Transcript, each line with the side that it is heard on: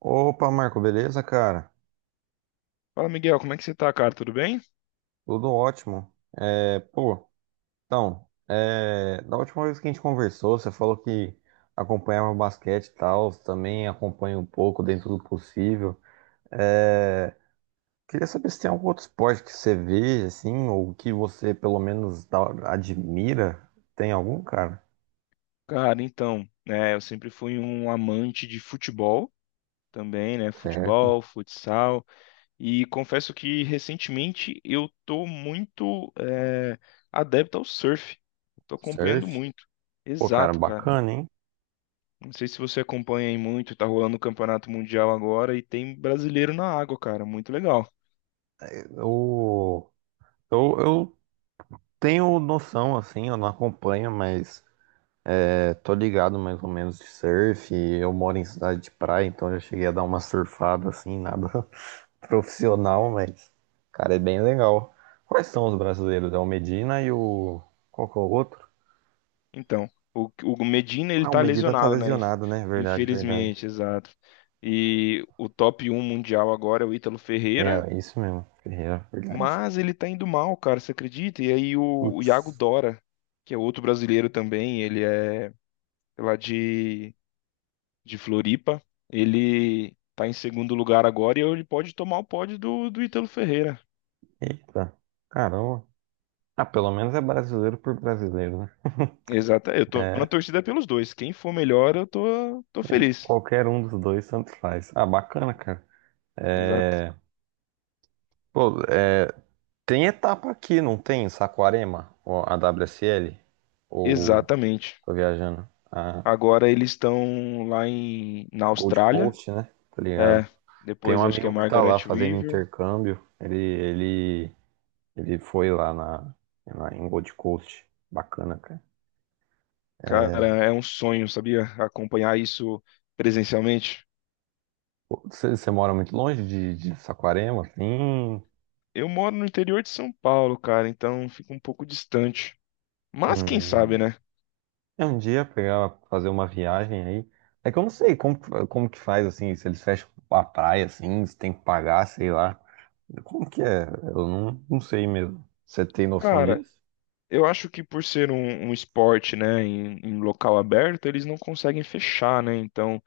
right: Opa, Marco, beleza, cara?
left: Fala, Miguel, como é que você tá, cara? Tudo bem?
right: Tudo ótimo. É, pô, da última vez que a gente conversou, você falou que acompanhava o basquete e tal, também acompanha um pouco dentro do possível. É, queria saber se tem algum outro esporte que você vê, assim, ou que você pelo menos admira. Tem algum, cara?
left: Cara, então, né, eu sempre fui um amante de futebol também, né?
right: Certo.
left: Futebol, futsal, e confesso que recentemente eu tô muito adepto ao surf. Tô acompanhando
right: Surf.
left: muito.
right: Pô, cara,
left: Exato, cara.
right: bacana, hein?
left: Não sei se você acompanha aí muito, tá rolando o Campeonato Mundial agora e tem brasileiro na água, cara. Muito legal.
right: Eu, eu tenho noção, assim, eu não acompanho, mas. É, tô ligado mais ou menos de surf. Eu moro em cidade de praia, então já cheguei a dar uma surfada assim, nada profissional, mas, cara, é bem legal. Quais são os brasileiros? É o Medina e o. Qual que é o outro?
left: Então, o Medina ele
right: Ah, o
left: tá
right: Medina tá
left: lesionado, né?
right: lesionado, né? Verdade, verdade.
left: Infelizmente, exato. E o top um mundial agora é o Ítalo Ferreira,
right: É, isso mesmo, Ferreira, verdade.
left: mas ele tá indo mal, cara, você acredita? E aí o Iago
right: Putz,
left: Dora, que é outro brasileiro também, ele é lá de Floripa, ele tá em segundo lugar agora e ele pode tomar o pódio do Ítalo Ferreira.
right: eita, caramba. Ah, pelo menos é brasileiro por brasileiro, né?
left: Exato, eu tô na
right: É,
left: torcida pelos dois. Quem for melhor, eu tô feliz.
right: qualquer um dos dois, tanto faz. Ah, bacana, cara.
left: Exato.
right: Pô, tem etapa aqui, não tem? Em Saquarema, ou a WSL, ou
left: Exatamente.
right: tô viajando, a
left: Agora eles estão lá na
right: Gold
left: Austrália.
right: Coast, né? Tá ligado?
left: É,
right: Tem um
left: depois acho que é
right: amigo que tá
left: Margaret
right: lá fazendo
left: River.
right: intercâmbio, ele, ele foi lá em Gold Coast. Bacana, cara.
left: Cara, é um sonho, sabia? Acompanhar isso presencialmente.
right: Pô, você mora muito longe de Saquarema, assim?
left: Eu moro no interior de São Paulo, cara, então fica um pouco distante. Mas quem sabe,
right: Hum.
left: né?
right: É um dia pegar, fazer uma viagem aí. É que eu não sei como, como que faz, assim, se eles fecham a praia, assim, se tem que pagar, sei lá. Como que é? Eu não, não sei mesmo. Você tem noção
left: Cara,
right: disso?
left: eu acho que por ser um esporte, né, em local aberto, eles não conseguem fechar, né? Então,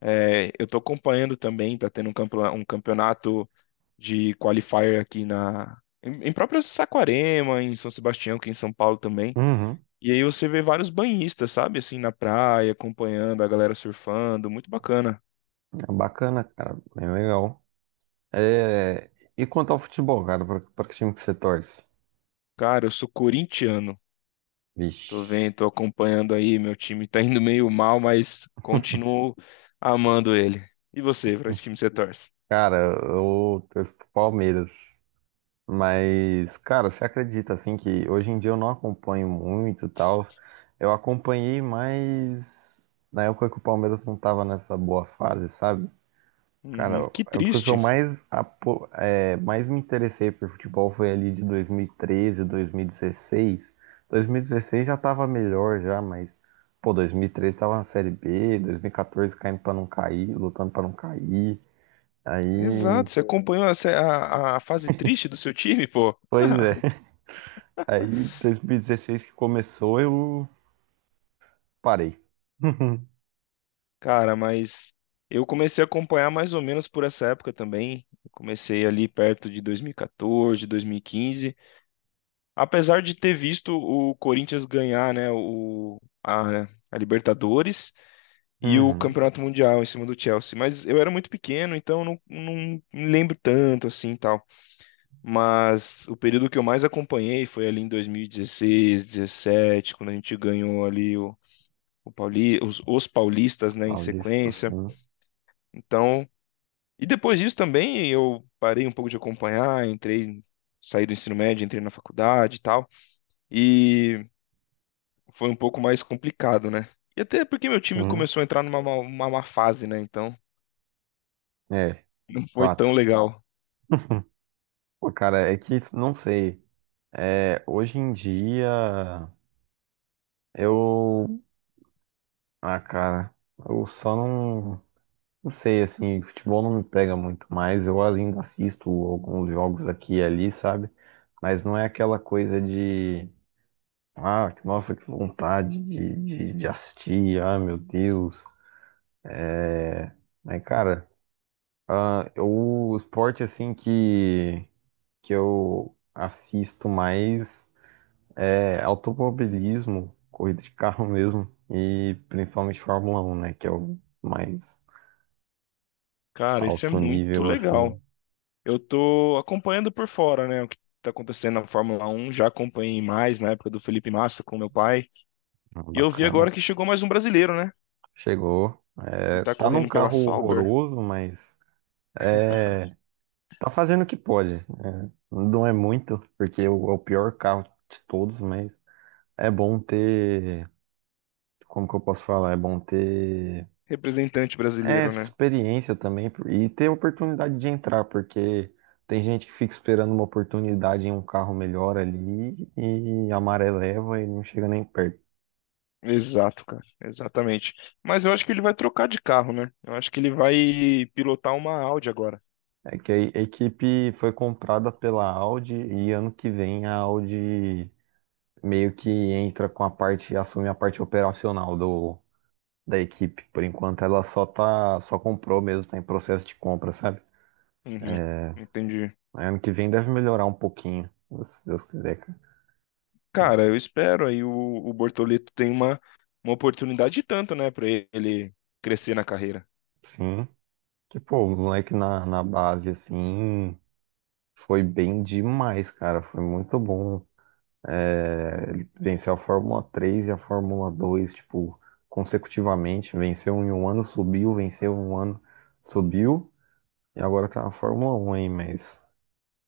left: é, eu estou acompanhando também, está tendo um campeonato de qualifier aqui em próprio Saquarema, em São Sebastião, aqui em São Paulo também.
right: Uhum.
left: E aí você vê vários banhistas, sabe, assim na praia, acompanhando a galera surfando, muito bacana.
right: É bacana, cara. Bem legal. É... E quanto ao futebol, cara? Pra que time que você torce?
left: Cara, eu sou corintiano. Tô
right: Vixe.
left: vendo, tô acompanhando aí, meu time tá indo meio mal, mas continuo amando ele. E você, para que time você torce?
right: Cara, eu torço pro Palmeiras. Mas, cara, você acredita, assim, que hoje em dia eu não acompanho muito e tal. Eu acompanhei mais na época que o Palmeiras não tava nessa boa fase, sabe?
left: Uhum,
right: Cara,
left: que
right: a época que eu
left: triste.
right: mais, mais me interessei por futebol foi ali de 2013, 2016. 2016 já tava melhor já, mas, pô, 2013 tava na Série B, 2014 caindo pra não cair, lutando pra não cair. Aí,
left: Exato, você acompanhou a, a fase triste do seu time, pô.
right: pois é, aí 2016 que começou eu parei.
left: Cara, mas eu comecei a acompanhar mais ou menos por essa época também. Eu comecei ali perto de dois mil e quatorze, 2015. Apesar de ter visto o Corinthians ganhar, né, a Libertadores e o
right: Uhum.
left: Campeonato Mundial em cima do Chelsea. Mas eu era muito pequeno, então não, não me lembro tanto assim e tal. Mas o período que eu mais acompanhei foi ali em 2016, 2017, quando a gente ganhou ali os paulistas, né, em
right: Paulista,
left: sequência.
right: sim.
left: Então. E depois disso também eu parei um pouco de acompanhar, entrei, saí do ensino médio, entrei na faculdade e tal. E foi um pouco mais complicado, né? E até porque meu time
right: Uhum.
left: começou a entrar uma má fase, né? Então
right: É,
left: não foi tão
right: fato.
left: legal.
right: Pô, cara, é que não sei. É, hoje em dia. Eu. Ah, cara. Eu só não. Não sei, assim, futebol não me pega muito mais. Eu ainda assisto alguns jogos aqui e ali, sabe? Mas não é aquela coisa de. Ah, nossa, que vontade de assistir. Ah, meu Deus. Mas, cara, ah, eu- o esporte, assim, que eu assisto mais é automobilismo, corrida de carro mesmo. E principalmente Fórmula 1, né? Que é o mais
left: Cara, isso é
right: alto
left: muito
right: nível, assim,
left: legal. Eu tô acompanhando por fora, né? O que tá acontecendo na Fórmula 1. Já acompanhei mais na época do Felipe Massa com meu pai. E eu vi
right: bacana.
left: agora que chegou mais um brasileiro, né?
right: Chegou.
left: E
right: É,
left: tá
right: tá num
left: correndo pela
right: carro
left: Sauber,
right: horroroso, mas tá fazendo o que pode. É, não é muito, porque é o pior carro de todos, mas é bom ter. Como que eu posso falar? É bom ter.
left: representante
right: É,
left: brasileiro, né?
right: experiência também e ter oportunidade de entrar, porque tem gente que fica esperando uma oportunidade em um carro melhor ali e a maré leva e não chega nem perto.
left: Exato, cara. Exatamente. Mas eu acho que ele vai trocar de carro, né? Eu acho que ele vai pilotar uma Audi agora.
right: É que a equipe foi comprada pela Audi e ano que vem a Audi meio que entra com a parte, assume a parte operacional da equipe. Por enquanto ela só tá, só comprou mesmo, tá em processo de compra, sabe?
left: Uhum. Entendi.
right: Aí ano que vem deve melhorar um pouquinho, se Deus quiser, cara.
left: Cara, eu espero aí o Bortoleto tem uma oportunidade e tanto, né, pra ele crescer na carreira.
right: Sim. Que pô, o moleque na base, assim, foi bem demais, cara. Foi muito bom. É, ele venceu a Fórmula 3 e a Fórmula 2, tipo, consecutivamente. Venceu em um ano, subiu, venceu em um ano, subiu. E agora tá na Fórmula 1 aí, mas.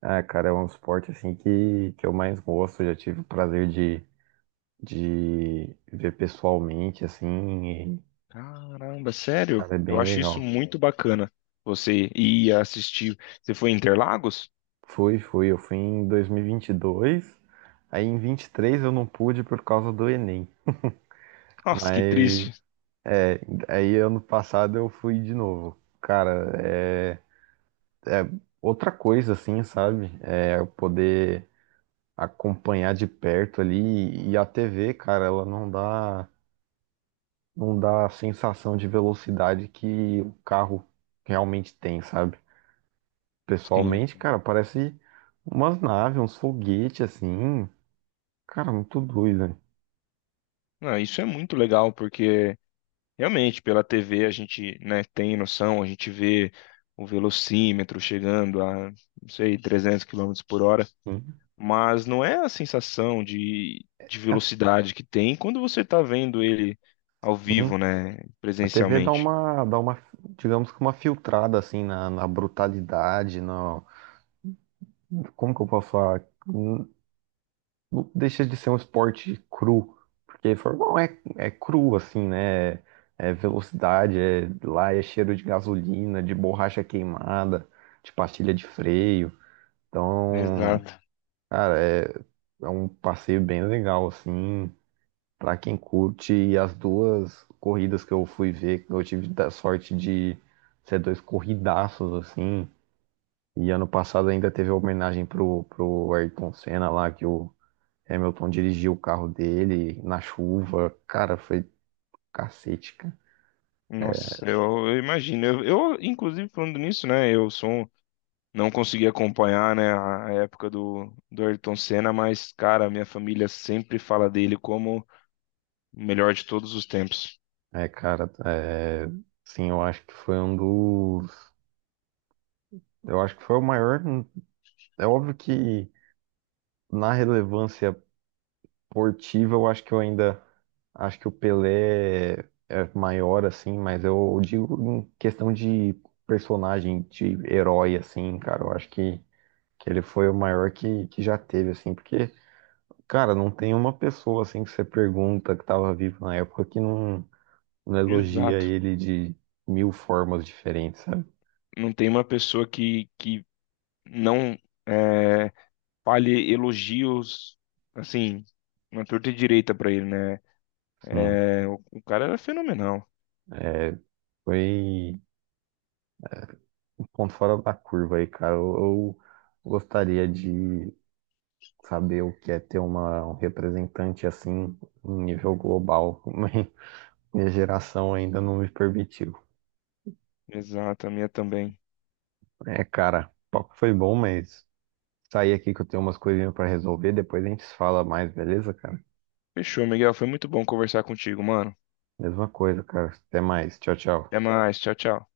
right: Ah, cara, é um esporte assim que eu mais gosto. Eu já tive o prazer de ver pessoalmente, assim, e,
left: Caramba, sério?
right: cara, é
left: Eu
right: bem
left: acho isso
right: legal.
left: muito bacana. Você ir assistir. Você foi em Interlagos?
right: Fui, fui. Eu fui em 2022, aí em 23 eu não pude por causa do Enem.
left: Nossa, que
right: Mas
left: triste.
right: é, aí ano passado eu fui de novo. Cara, é outra coisa assim, sabe? É eu poder acompanhar de perto ali e a TV, cara, ela não dá não dá a sensação de velocidade que o carro realmente tem, sabe?
left: Sim.
right: Pessoalmente, cara, parece umas naves, uns foguetes assim. Cara, muito doido, né?
left: Ah, isso é muito legal, porque realmente, pela TV a gente, né, tem noção, a gente vê o velocímetro chegando a, não sei, 300 quilômetros por hora,
right: Sim,
left: mas não é a sensação de
right: é
left: velocidade que tem quando você está vendo ele ao
right: assim.
left: vivo, né,
right: A TV dá
left: presencialmente.
right: uma digamos que uma filtrada assim na brutalidade, na. Como que eu posso falar? Não deixa de ser um esporte cru, porque formal é cru, assim, né? É velocidade, é, lá é cheiro de gasolina, de borracha queimada, de pastilha de freio. Então,
left: Exato.
right: cara, é um passeio bem legal, assim, pra quem curte. E as duas corridas que eu fui ver, eu tive da sorte de ser dois corridaços, assim. E ano passado ainda teve a homenagem pro Ayrton Senna lá, que o Hamilton dirigiu o carro dele na chuva. Cara, foi cacete, cara.
left: Nossa, eu imagino. Eu, inclusive, falando nisso, né, eu sou, não consegui acompanhar, né, a época do Ayrton Senna, mas, cara, minha família sempre fala dele como o melhor de todos os tempos.
right: É, cara, é, sim, eu acho que foi um dos. Eu acho que foi o maior. É óbvio que na relevância esportiva, eu acho que eu ainda. Acho que o Pelé é maior, assim, mas eu digo em questão de personagem, de herói, assim, cara. Eu acho que ele foi o maior que já teve, assim, porque. Cara, não tem uma pessoa assim que você pergunta que tava vivo na época que não elogia
left: Exato.
right: ele de mil formas diferentes, sabe?
left: Não tem uma pessoa que não é, fale elogios, assim, na torta e direita pra ele, né?
right: Sim,
left: É, o cara era fenomenal.
right: foi um ponto fora da curva aí, cara. Eu gostaria de saber o que é ter uma, um representante assim em nível global. Mas minha geração ainda não me permitiu.
left: Exato, a minha também.
right: É, cara, o papo foi bom, mas sair aqui que eu tenho umas coisinhas pra resolver, depois a gente se fala mais, beleza, cara?
left: Fechou, Miguel. Foi muito bom conversar contigo, mano.
right: Mesma coisa, cara. Até mais. Tchau, tchau.
left: Até mais. Tchau, tchau.